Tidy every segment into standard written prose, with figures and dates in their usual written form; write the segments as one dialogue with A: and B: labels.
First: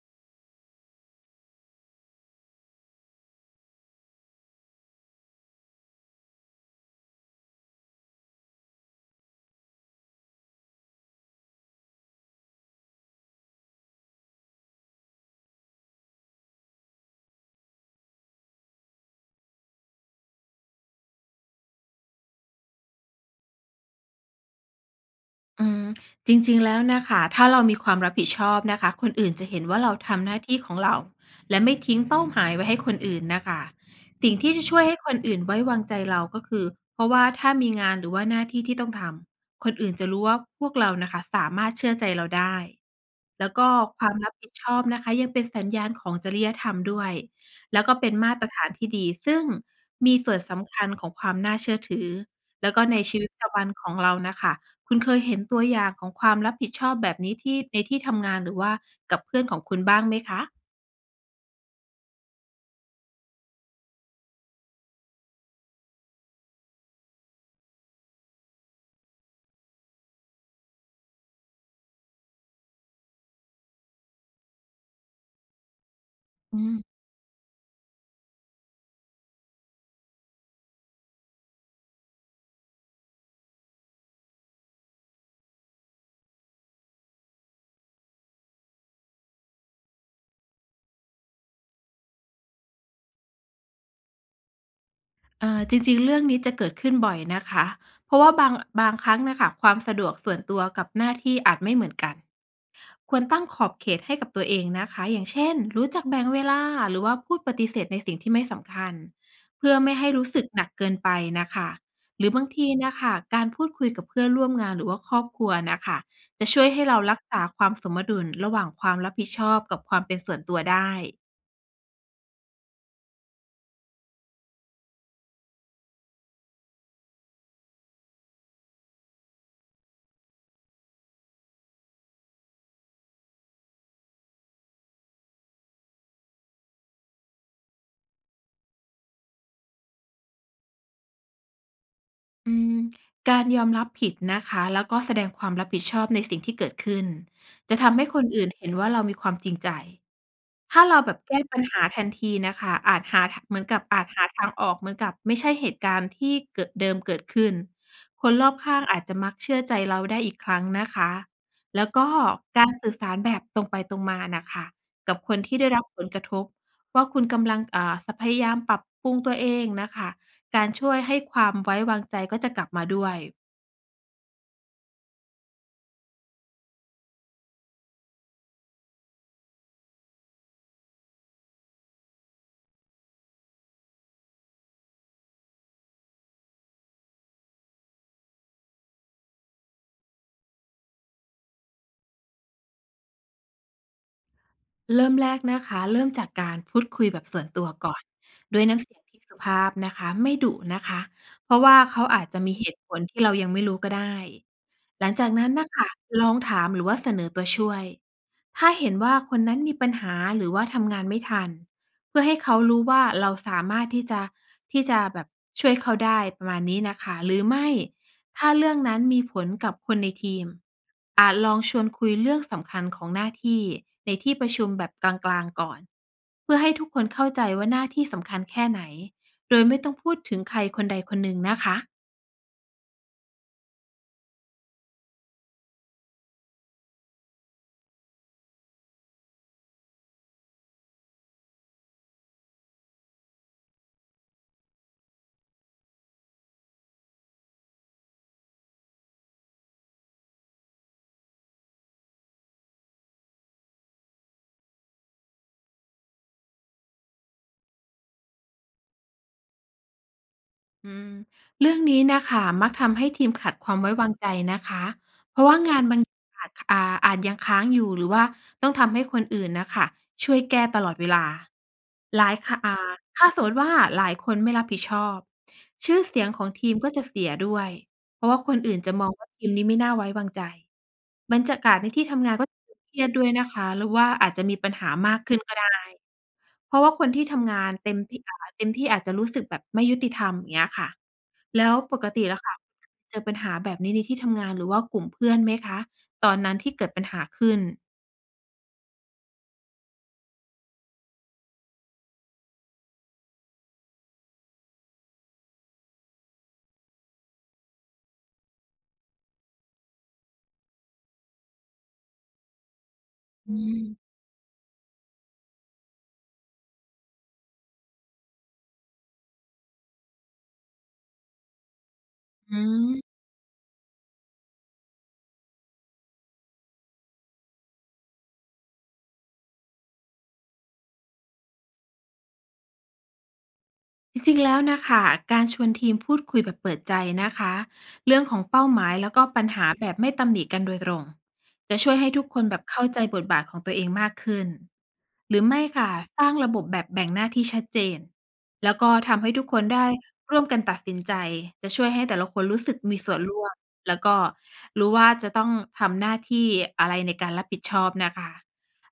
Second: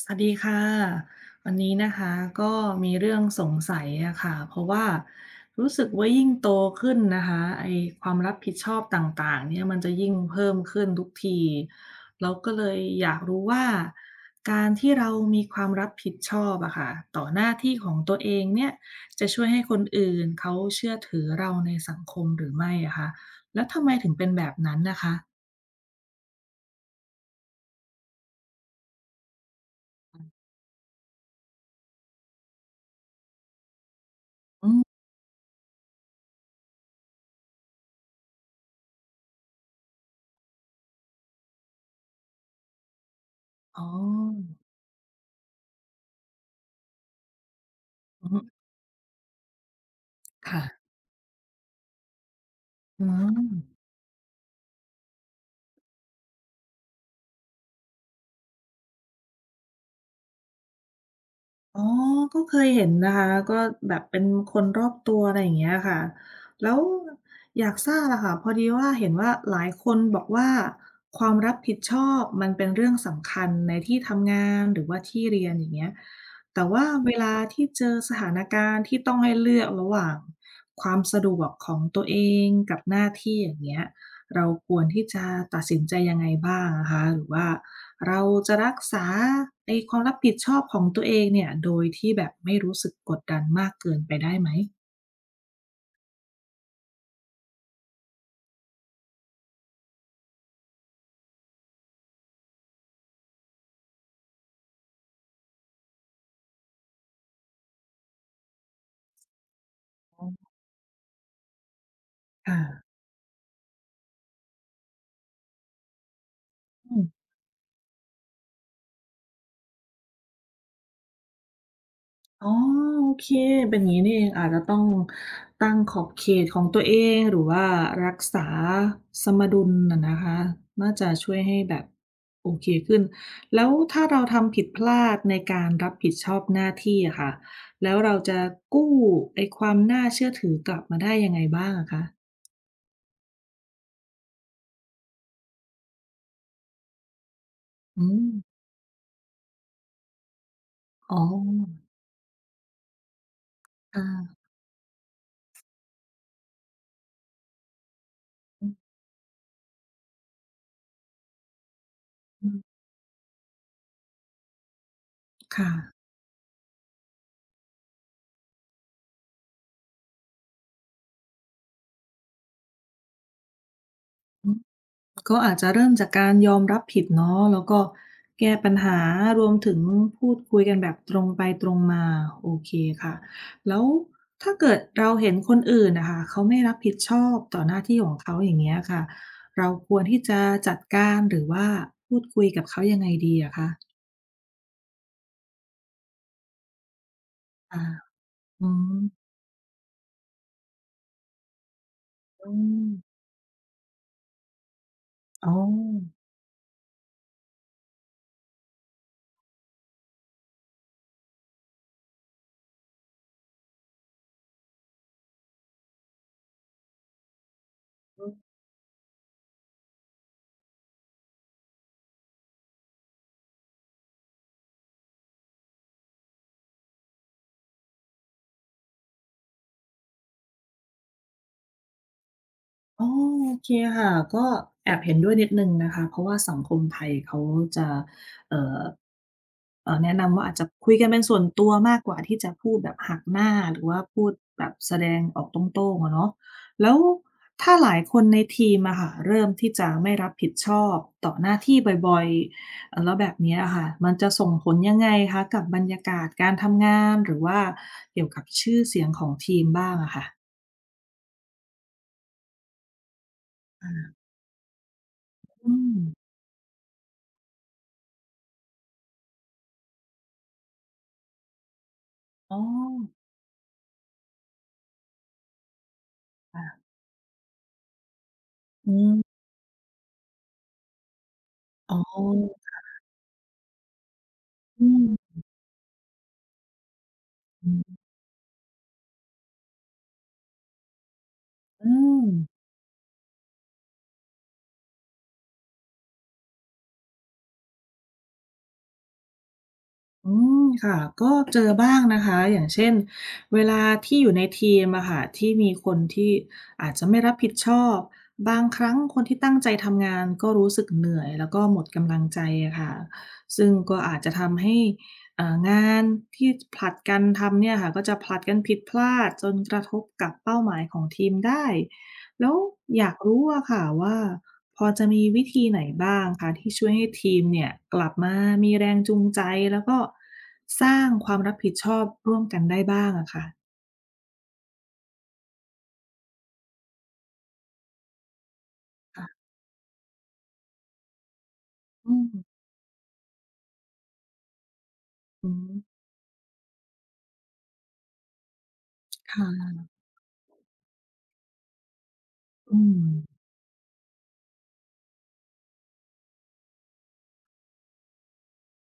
A: สวัสดีค่ะวันนี้นะคะก็มีเรื่องสงสัยอะค่ะเพราะว่ารู้สึกว่ายิ่งโตขึ้นนะคะไอความรับผิดชอบต่างๆเนี่ยมันจะยิ่งเพิ่มขึ้นทุกทีเราก็เลยอยากรู้ว่าการที่เรามีความรับผิดชอบอะค่ะต่อหน้าที่ของตัวเองเนี่ยจะช่วยให้คนอื่นเขาเชื่อถือเราในสังคมหรือไม่อะคะแล้วทำไมถึงเป็นแบบนั้นนะคะ
B: อืมจริงๆแล้วนะคะถ้าเรามีความรับผิดชอบนะคะคนอื่นจะเห็นว่าเราทำหน้าที่ของเราและไม่ทิ้งเป้าหมายไว้ให้คนอื่นน่ะค่ะสิ่งที่จะ
A: อื
B: ช่ว
A: ม
B: ยให้คนอื่นไว้วางใจเราก็คือเพราะว่าถ้ามีงานหรือว่าหน้าที่ที่ต้องทำคนอื่นจะรู้ว่าพวกเราน่ะค่ะสามารถเชื่อใจเราได้แล้วก็
A: อ๋
B: ความรับผิด
A: อ
B: ชอบนะคะยังเป็นสัญญาณของจริยธรรมด้วยแล้วก็เป็น
A: อื
B: มาตร
A: ม
B: ฐานที่ดีซึ่งมีส่วน
A: ค่ะ
B: สำคัญของความน่าเชื่อถือแล้วก็ใน
A: อื
B: ชีวิต
A: ม
B: ประจำวันของเราน่ะค่ะ คุณเคยเห็นตัวอย่างของความรับผิดชอบแบบนี้ที่ในที่ทำงานหรือว่ากับเพื่อนของคุณบ้างไหมคะ
A: อ๋อก็เคยเห็นนะคะก็แบบเป็นคนรอบตัวอะไรอย่างเงี้ยค่ะ แล้วอยากทราบอะค่ะพอดีว่าเห็นว่าหลายคนบอกว่าความรับผิดชอบมันเป็นเรื่องสำคัญในที่ทำงานหรือว่าที่เรียนอย่างเงี้ย
B: อื
A: แต่
B: ม
A: ว่าเวลาที่เจอสถานการณ์ที่ต้องให้เลือกระหว่างความสะดวกของตัวเองกับหน้าที่อย่างเงี้ยเราควรที่จะตัดสินใจยังไงบ้างอะคะหรือว่า เราจะรักษาไอ้ความรับผิดชอบของตัวเองเนี่ยโดยที่แบบไม่รู้สึกกดดันมากเกินไปได้ไหม
B: จริงๆ เรื่องนี้จะเกิดขึ้นบ่อยนะคะ เพราะว่าบางครั้งน่ะค่ะความสะดวกส่วนตัวกับหน้าที่อาจไม่เหมือนกัน ควรตั้งขอบเขตให้กับตัวเองนะคะอย่างเช่นรู้จักแบ่งเวลาหรือว่าพูดปฏิเสธในสิ่งที่ไม่สำคัญเพื่อไม่ให้
A: อ๋
B: รู้สึก
A: อ
B: หนักเกินไปนะคะหรือบางที
A: ค่ะ
B: นะคะการพูดคุยกับเพื่อนร่วมงานหรือว่าครอบครัวนะคะจะช่วยให้เรา
A: อืม
B: รักษาความสมดุลระหว่างความรับผิดชอบกับความเป็นส่วนตัวได้
A: อ๋อโอเคเป็นอย่างงี้นี่เองอาจจะต้องตั้งขอบเขตของตัวเองหรือว่ารักษาสมดุลน่ะนะคะน่าจะช่วยให้แบบโอเคขึ้นแล้วถ้าเราทำผิดพลาดในการรับผิดชอบหน้าที่อะค่ะแล้วเราจะกู้ไอ้ความน่าเชื่อถือกลับมาได้ยังไงบ้างอะคะ
B: อืมการยอมรับผิดนะคะแล้วก็แสดงความรับผิดชอบในสิ่งที่เกิดขึ้นจะทำ
A: อื
B: ให้คน
A: ม
B: อื่นเห็นว่าเรามีความจริงใจ ถ้าเราแบ
A: อ๋อ
B: บแก้ปัญหาทันทีน่ะค่ะอาจหาทเหมือนกับอาจหา
A: ค่ะ
B: ทางออกเหมือนกับไม่ใช่เหตุการณ์ที่เกิดขึ้นคนรอบ
A: อื
B: ข้าง
A: ม
B: อาจจะมักเชื่อใจเราได้อีกครั้งนะคะแล้วก็
A: อื
B: การ
A: ม
B: สื่อสารแบบตรงไปตรงมาน่ะค่ะกับคนที่ได้
A: ค่ะ
B: รับผลกระทบว่าคุณกำลังอ่าสพยายามปรับปรุงตัวเองน่ะค่ะการช่วยให้ความไว้วางใจก็จะกลับมาด้วย
A: อืมก็อาจจะเริ่มจากการยอมรับผิดเนาะแล้วก็แก้ปัญหารวมถึงพูดคุยกันแบบตรงไปตรงมา โอเคค่ะ แล้วถ้าเกิดเราเห็นคนอื่นน่ะค่ะเขาไม่รับผิดชอบต่อหน้าที่ของเขาอย่างเงี้ยค่ะ เราควรที่จะจัดการหรือว่าพูดคุยกับเขายังไงดีอะคะ
B: เริ่มแรกนะคะเริ่มจากการพูดคุยแบบส่วนตัว
A: ค่ะ
B: ก่อนด้ว
A: อื
B: ยน้ำเสีย
A: ม
B: งที่สุภาพนะคะไม่ดุนะคะเพราะว่าเขาอาจจะ
A: อื
B: มีเหตุ
A: ม
B: ผลที่เรายังไม่รู้ก็ได้หลังจาก
A: อ๋
B: นั้
A: อ
B: นนะคะลองถามหรือว่าเสนอตัวช่วยถ้าเห็นว่าคนนั้นมีปัญหาหรือว่าทำงานไม่ทันเพื่อให้เขารู้ว่าเราสามารถที่จะที่จะแบบช่วยเขาได้ประมาณนี้นะคะหรือไม่ ถ้าเรื่องนั้นมีผลกับคนในทีมอาจลองชวนคุยเรื่องสำคัญของหน้าที่ในที่ประชุมแบบกลางๆก่อนเพื่อให้ทุกคนเข้าใจว่าหน้าที่สำคัญแค่ไหนโดยไม่ต้องพูดถึงใครคนใดคนหนึ่งนะคะ
A: อ๋อโอเคค่ะก็แอบเห็นด้วยนิดหนึ่งนะคะเพราะว่าสังคมไทยเขาจะเอ่อแนะนำว่าอาจจะคุยกันเป็นส่วนตัวมากกว่าที่จะพูดแบบหักหน้าหรือว่าพูดแบบแสดงออกตรงๆอะเนาะแล้วถ้าหลายคนในทีมอะค่ะเริ่มที่จะไม่รับผิดชอบต่อหน้าที่บ่อยๆแล้วแบบเนี้ยอะค่ะมันจะส่งผลยังไงคะกับบรรยากาศการทำงานหรือว่าเกี่ยวกับชื่อเสียงของทีมบ้างอะค่ะ
B: อืมเรื่องนี้น่ะค่ะมักทำให้ทีมขาดความไว้
A: อา
B: วางใจนะคะเพราะว่า
A: อื
B: งานบา
A: ม
B: งอาจอ่าอาจยังค้างอยู่หรือว่าต้องทำให้คนอื่นน่ะค่ะช่วยแก้ตลอดเวลาหลาย
A: อ๋
B: ค่ะ
A: อ
B: ถ้าสมมุติว่าหลายคนไม่รับผิดชอบชื่อเสียงของ
A: ค่ะ
B: ทีมก็จะเสียด้วย เพราะว่าคนอื่นจะ
A: อื
B: มอง
A: ม
B: ว่าทีมนี้ไม่น่าไว้วางใจบรรยากาศใน
A: อ๋
B: ที่ทำงานก็จะ
A: อ
B: เครียดด้วยนะคะหรือว่าอาจจะมีปัญ
A: อื
B: หามากขึ้
A: ม
B: นก็ได้เพราะว่าคนที่ทำงา
A: อื
B: น
A: ม
B: เต็มที่อาจจะรู้สึกแบบไม่ยุติธรรมอย่างเงี้ยค่ะแล้ว
A: อื
B: ปก
A: ม
B: ติแล้วค่ะเจอปัญหาแบบนี้ในที่ทำงานหรือว่ากลุ่มเพื่อนไหมคะตอนนั้นที่เกิดปัญหาขึ้น
A: อืม ค่ะ ก็เจอบ้างนะคะ อย่างเช่นเวลาที่อยู่ในทีมอะค่ะที่มีคนที่อาจจะไม่รับผิดชอบบางครั้งคนที่ตั้งใจทำงานก็รู้สึกเหนื่อยแล้วก็หมดกำลังใจอะค่ะ
B: อื
A: ซึ่งก็
B: ม
A: อาจจะทำให้งานที่ผลัดกันทำเนี่ยค่ะก็จะผลัดกันผิดพลาดจนกระทบกับเป้าหมายของทีมได้ แล้ว
B: อื
A: อยา
B: ม
A: กรู้อะค่ะว่าพอจะมีวิธีไหนบ้างคะที่ช่วยให้ทีมเนี่ยกลับมามีแรงจูงใจแล้วก็สร้างความรับผิดชอบร่วมกันได้บ้างอะค่ะ
B: จริงๆ แล้วนะคะ การชวนทีมพูดคุยแบบเปิดใจนะคะ เรื่องของเป้าหมายแล้วก็
A: ค่ะ
B: ปัญหาแบบไม่ตำหนิกันโดยตรง จะช่วยให้
A: อื
B: ทุ
A: ม
B: กคนแบบเข้าใจบทบาทของตัวเองมากขึ้นหรือ
A: อื
B: ไม่
A: ม
B: ค่ะ สร้างระบบแบบแบ่งหน้าที่ชัดเจนแล้วก็ทำให้ทุกคน
A: ค่ะ
B: ได้ร่วมกันตัดสินใจ จะช่วยให้แต่ละคนรู้สึก
A: อื
B: มี
A: ม
B: ส่วนร่วม แล้วก็รู้ว่าจะต้องทำหน้าที่อะไรในการรับผิดชอบนะคะ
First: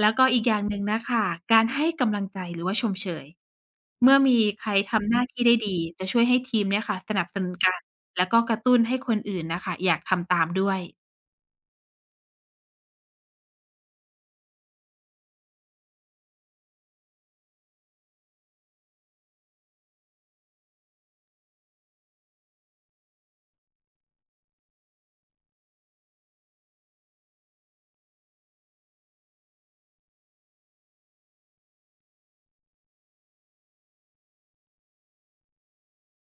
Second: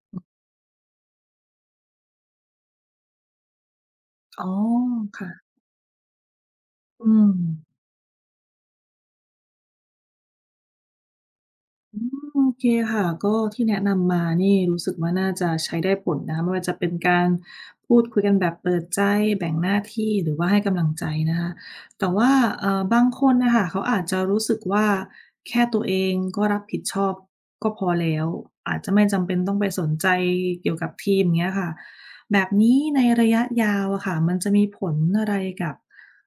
B: แล้วก็อีกอย่างหนึ่งนะค่ะการให้กำลังใจหรือว่าชมเชยเมื่อมี
A: อ๋อ
B: ใครทำหน้า
A: ค่ะ
B: ที่ได้ดีจะช่วยให้ทีมเนี่ยค่ะ
A: อื
B: สนับ
A: ม
B: สนุนกันแล้วก็กระตุ้นให้คนอื่นน่ะค่ะอยากทำตามด้วย
A: อืมโอเคค่ะก็ที่แนะนำมานี่รู้สึกว่าน่าจะใช้ได้ผลนะคะไม่ว่าจะเป็นการพูดคุยกันแบบเปิดใจแบ่งหน้าที่หรือว่าให้กำลังใจนะคะแต่ว่าบางคนน่ะค่ะเขาอาจจะรู้สึกว่าแค่ตัวเองก็รับผิดชอบก็พอแล้วอาจจะไม่จำเป็นต้องไปสนใจเกี่ยวกับทีมเงี้ยค่ะแบบนี้ในระยะยาวอะค่ะมันจะมีผลอะไรกับ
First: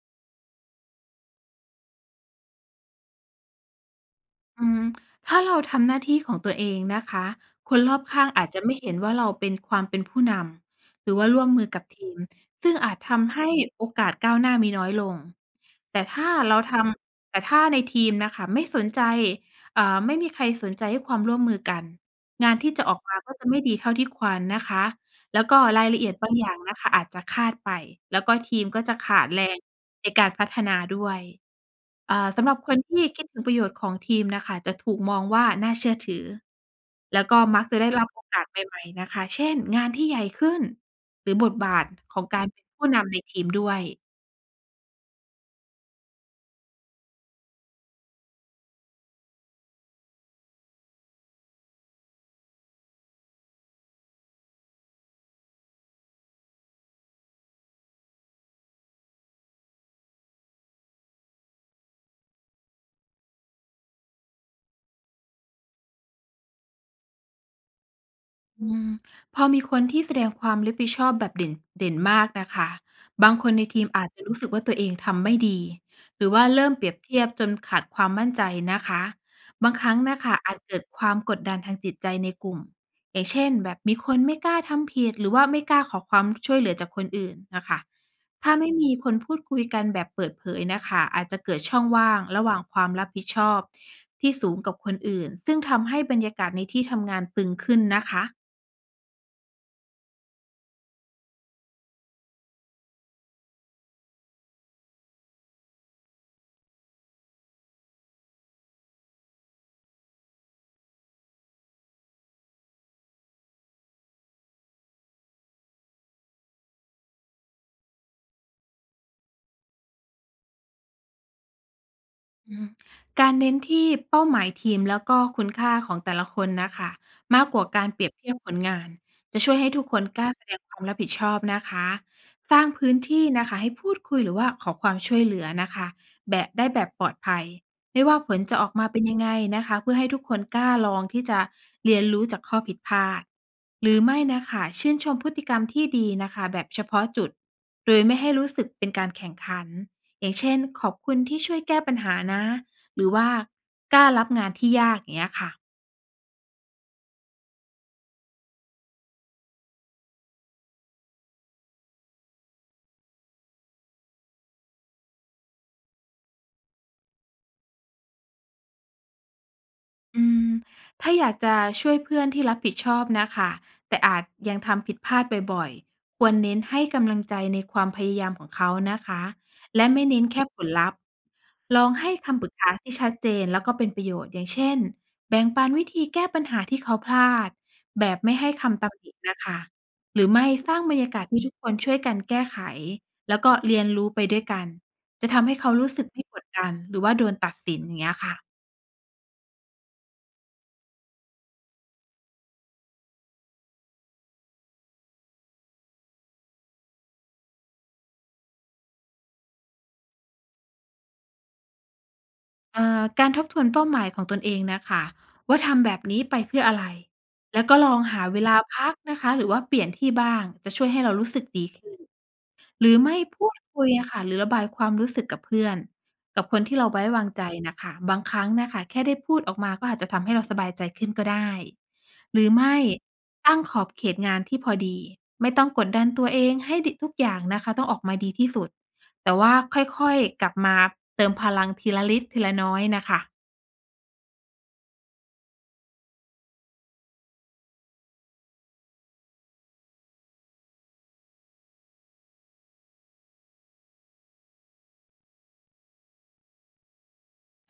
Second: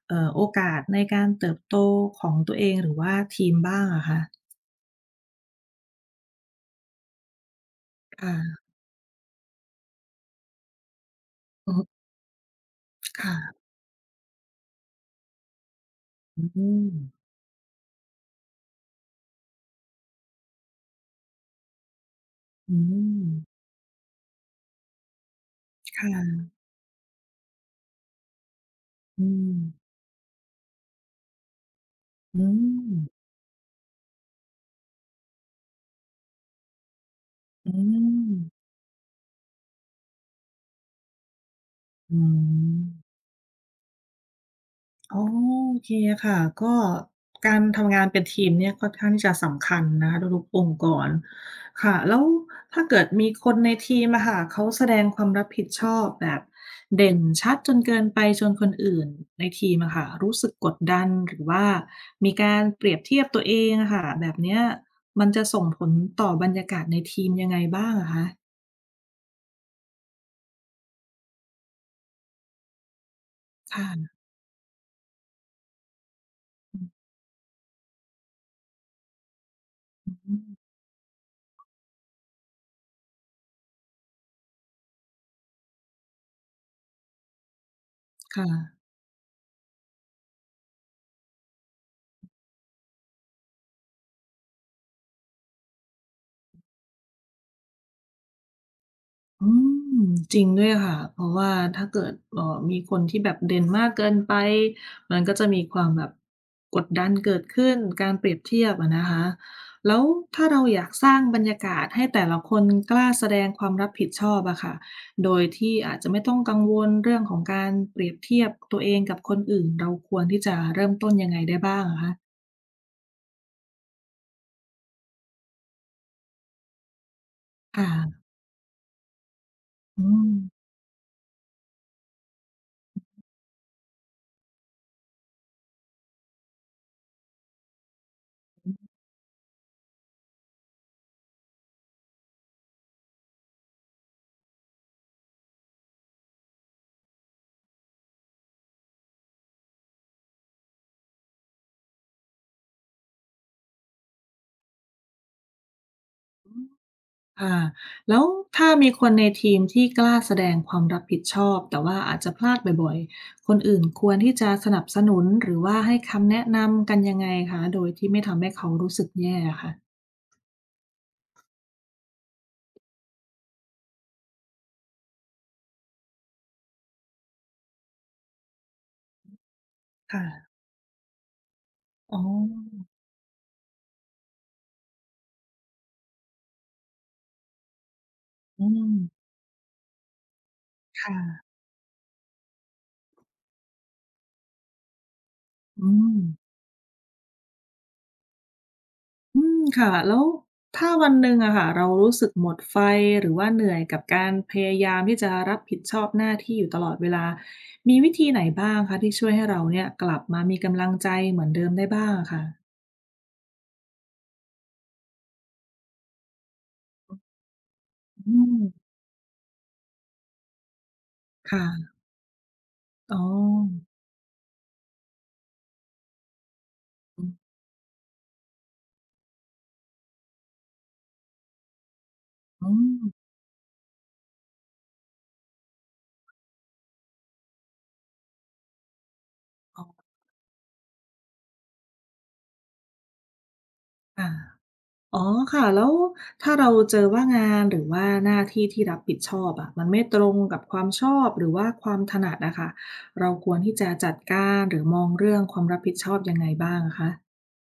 A: โอกาสในการเติบโตของตัวเองหรือว่าทีมบ้างอะคะ
B: อืมถ้าเราทำหน้าที่ของตัวเองนะคะคนรอบข้างอาจจะ
A: ค่ะ
B: ไม่เห็นว่าเราเป็นความเป็นผู้นำหรือว่าร่วมมือ
A: อือ
B: กั
A: ฮึ
B: บทีมซึ่งอาจทำให้
A: ค่ะ
B: โอกาสก้าวหน้ามีน้อยลงแต่ถ้า
A: อื
B: เราท
A: ม
B: แต่ถ้าในทีมน่ะค่ะไม่สนใจไม่มีใครสนใจให้ความร่วมมือกันงานที่
A: อื
B: จะออกมา
A: ม
B: ก็จะไม่ดีเท่าที่ควรนะคะ แล้วก็รายละเอียดบาง
A: ค่ะ
B: อย่างนะคะอาจจะคลาดไปแล้วก็ทีมก็จะขา
A: อื
B: ดแรง
A: ม
B: ในการพัฒนาด้วย
A: อื
B: สำหรับคน
A: ม
B: ที่คิดถึงประโยชน์ของทีมน่ะค่ะจะถูกมองว่าน่าเชื่อถือแล้วก็มัก
A: อื
B: จะได้รับโอ
A: ม
B: กาสใหม่ๆนะคะเช่นงานที่ใหญ่ขึ้นหรือบทบาทข
A: อื
B: องการเป็น
A: ม
B: ผู้นำในทีมด้วย
A: อ๋อโอเคค่ะก็การทำงานเป็นทีมเนี่ยค่อนข้างที่จะสำคัญนะคะทุกๆองค์กรค่ะแล้วถ้าเกิดมีคนในทีมอะค่ะเขาแสดงความรับผิดชอบแบบเด่นชัดจนเกินไปจนคนอื่นในทีมอะค่ะรู้สึกกดดันหรือว่ามีการเปรียบเทียบตัวเองอะค่ะแบบเนี้ยมันจะส่งผลต่อบรรยากาศในทีมยังไงบ้างอะคะ
B: อืมพอมีคนที่แสดงความรับผิดชอบแบบเด่นมากนะคะบางคนในทีมอาจ
A: ค่ะ
B: จะรู้สึกว่าตัวเองทำไม่ดีหรือว่าเริ่มเปรียบ
A: อื
B: เทียบจนขาดความมั่นใจนะคะบางครั้ง
A: อ
B: นะ
A: ฮึ
B: คะอาจเกิดความกดดันทางจิตใจในกลุ่มอย่างเช่นแบบมีคนไม่กล้าทำผิดหรือว่าไม่กล้าขอความช่วยเหลือจากคนอื่นนะคะ
A: ค
B: ถ้าไม่
A: ่ะ
B: มีคนพูดคุยกันแบบเปิดเผยนะคะอาจจะเกิดช่องว่างระหว่างความรับผิดชอบที่สูงกับคนอื่นซึ่งทำให้บรรยากาศในที่ทำงานตึงขึ้นนะคะ
A: อืมจริงด้วยค่ะเพราะว่าถ้าเกิดมีคนที่แบบเด่นมากเกินไปมันก็จะมีความแบบกดดันเกิดขึ้นการเปรียบเทียบอะนะคะ แล้วถ้าเราอยากสร้างบรรยากาศให้แต่ละคนกล้าแสดงความรับผิดชอบอะค่ะ โดยที่อาจจะไม่ต้องกังวลเรื่องของการเปรียบเทียบตัวเองกับคนอื่น เราควรที่จะเริ่มต้นยังไงได้บ้างอะคะ
B: อืมการเน้นที่เป้าหมายทีมแล้วก็คุณค่าของแต่ละคนน่ะค่ะมากกว่า
A: ค
B: การเปรียบ
A: ่ะ
B: เทียบผลงานจะช่วยให้ทุกค
A: อื
B: นก
A: ม
B: ล้าแสดงความรับผิดชอบนะคะสร้างพื้นที่นะคะให้พูดคุยหรือว่าขอความช่วยเหลือนะคะแบบได้แบบปลอดภัยไม่ว่าผลจะออกมาเป็นยังไงนะคะเพื่อให้ทุกคนกล้าลองที่จะเรียนรู้จากข้อผิดพลาดหรือไม่นะคะชื่นชมพฤติกรรมที่ดีนะคะแบบเฉพาะจุดโดยไม่ให้รู้สึกเป็นการแข่งขัน อย่างเช่นขอบคุณที่ช่วยแก้ปัญหานะหรือว่ากล้ารับงานที่ยากอย่างเงี้ยค่ะ
A: ค่ะแล้วถ้ามีคนในทีมที่กล้าแสดงความรับผิดชอบแต่ว่าอาจจะพลาดบ่อยๆคนอื่นควรที่จะสนับสนุนหรือว่าให้คำแนะนำกันยังไงคะโดยที่ไม่ทำให้เขารู้สึกแย่อะค่ะ
B: อืมถ้าอยากจะช่วยเพื่อนที่รับผิดชอบนะคะแต่อาจยังทำผิดพลาดบ่อยๆควรเน้นให้กำลังใจในความพยายามของเขานะคะและไม่เน้
A: ค่ะ
B: นแค่ผลลัพธ์ลองให้
A: อ๋อ
B: คำปรึกษาที่ชัดเจนแล้วก็เป็นประโยชน์อย่างเช่นแบ่งปันวิธีแก้ปัญหาที่เขาพลาดแบบไม่ให้
A: อื
B: คำ
A: ม
B: ตำหนินะคะหรือไม่สร้างบรรยากาศที่
A: ค่ะ
B: ทุกคนช่วยกันแก้ไขแล้วก็เรียนรู้ไปด้วยกันจะทำให้เขา
A: อื
B: รู้สึก
A: ม
B: ไม่กดดันหรือว่าโดนตัดสินอย่างเงี้ยค่ะ
A: อืมค่ะแล้วถ้าวันหนึ่งอะค่ะเรารู้สึกหมดไฟหรือว่าเหนื่อยกับการพยายามที่จะรับผิดชอบหน้าที่อยู่ตลอดเวลามีวิธีไหนบ้างคะที่ช่วยให้เราเนี่ยกลับมามีกำลังใจเหมือนเดิมได้บ้างอะค่ะ
B: อ่าการทบทวนเป้าหมายของตนเองน่ะค่ะว่าทำแบบนี้ไปเพื่ออะไรแล้วก็ลองหา
A: อื
B: เว
A: ม
B: ลาพักนะคะหรือว่าเปลี่ยนที่บ้างจะช่วยให้เรารู้สึกดีขึ้
A: ค่ะ
B: น หรือ
A: อ๋อ
B: ไม่พูดคุยอะค่ะหรือระบายความรู้สึกกับเพื่อนกับคนที่เราไว้
A: อื
B: วางใจ
A: ม
B: น่ะค่ะบางครั้งน่ะค่ะแค่ได้พูดออกมาก็อาจจะทำให้เราสบายใจขึ้นก็ได้หรือ
A: อื
B: ไม่
A: ม
B: ตั้งขอบเขตงานที่พอดีไม่ต้องกดดันตัวเองให้ดิทุกอย่างนะคะต้องออกมาดีที่สุดแต่ว่า
A: อ๋อ
B: ค่อยๆกลับมาเติมพลังทีละเล็กทีละน้อยน่ะค่ะ
A: ค่ะอ๋อค่ะแล้วถ้าเราเจอว่างานหรือว่าหน้าที่ที่รับผิดชอบอะมันไม่ตรงกับความชอบหรือว่าความถนัดอะค่ะเราควรที่จะจัดการหรือมองเรื่องความรับผิดชอบยังไงบ้างอะคะ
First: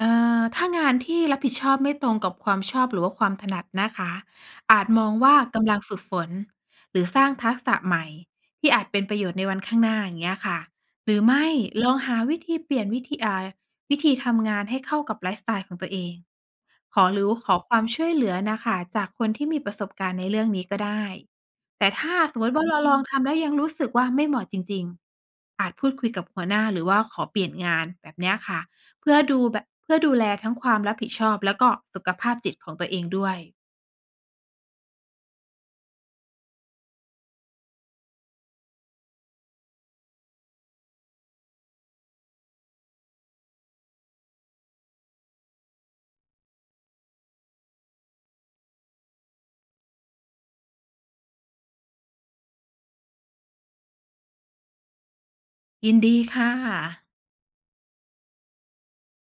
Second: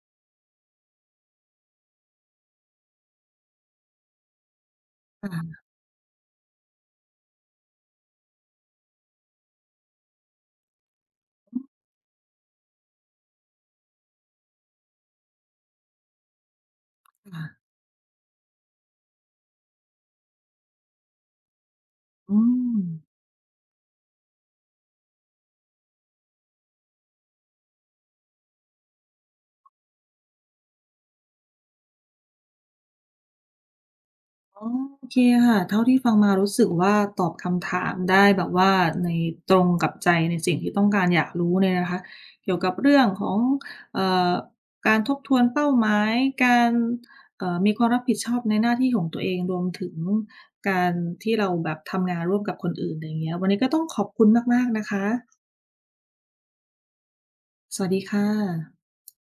B: เอ่ถ้างานที่รับผิดชอบไม่ตรงกับความชอบหรือว่าความถนัดนะคะอาจมอง
A: ค
B: ว่ากำ
A: ่ะ
B: ลังฝึกฝนหรือสร้างทักษะใหม่ที่อาจเป็นประโยชน์ในวันข้างหน้าอย่างเงี้ยค่ะหรือไม่ลองหาวิธีเปลี่ยนวิธีทำงานให้เข้ากับไลฟ์สไตล์ของตัวเองขอหรือ
A: ค่ะ
B: ขอความช่วยเหลือน่ะค่ะจากคนที่มีประสบการณ์ในเรื่องนี้ก็ได้แต่ถ้าส
A: อื
B: มมุติว่า
A: ม
B: เราลองทำแล้วยังรู้สึกว่าไม่เหมาะจริงๆอาจพูดคุยกับหัวหน้าหรือว่าขอเปลี่ยนงานแบบเนี้ยค่ะ เพื่อดูแลทั้งความรับผิดชอบแล้วก็สุขภาพจิตของตัวเองด้วย
A: อ๋อโอเคค่ะ เท่าที่ฟังมารู้สึกว่าตอบคำถามได้แบบว่าในตรงกับใจในสิ่งที่ต้องการอยากรู้เนี่ยนะคะเกี่ยวกับเรื่องของเอ่อการทบทวนเป้าหมายการมีความรับผิดชอบในหน้าที่ของตัวเองรวมถึงการที่เราแบบทำงานร่วมกับคนอื่นไรเงี้ยวันนี้ก็ต้องขอบคุณมากๆนะคะ
B: ยินดีค่ะ
A: สวัสดีค่ะ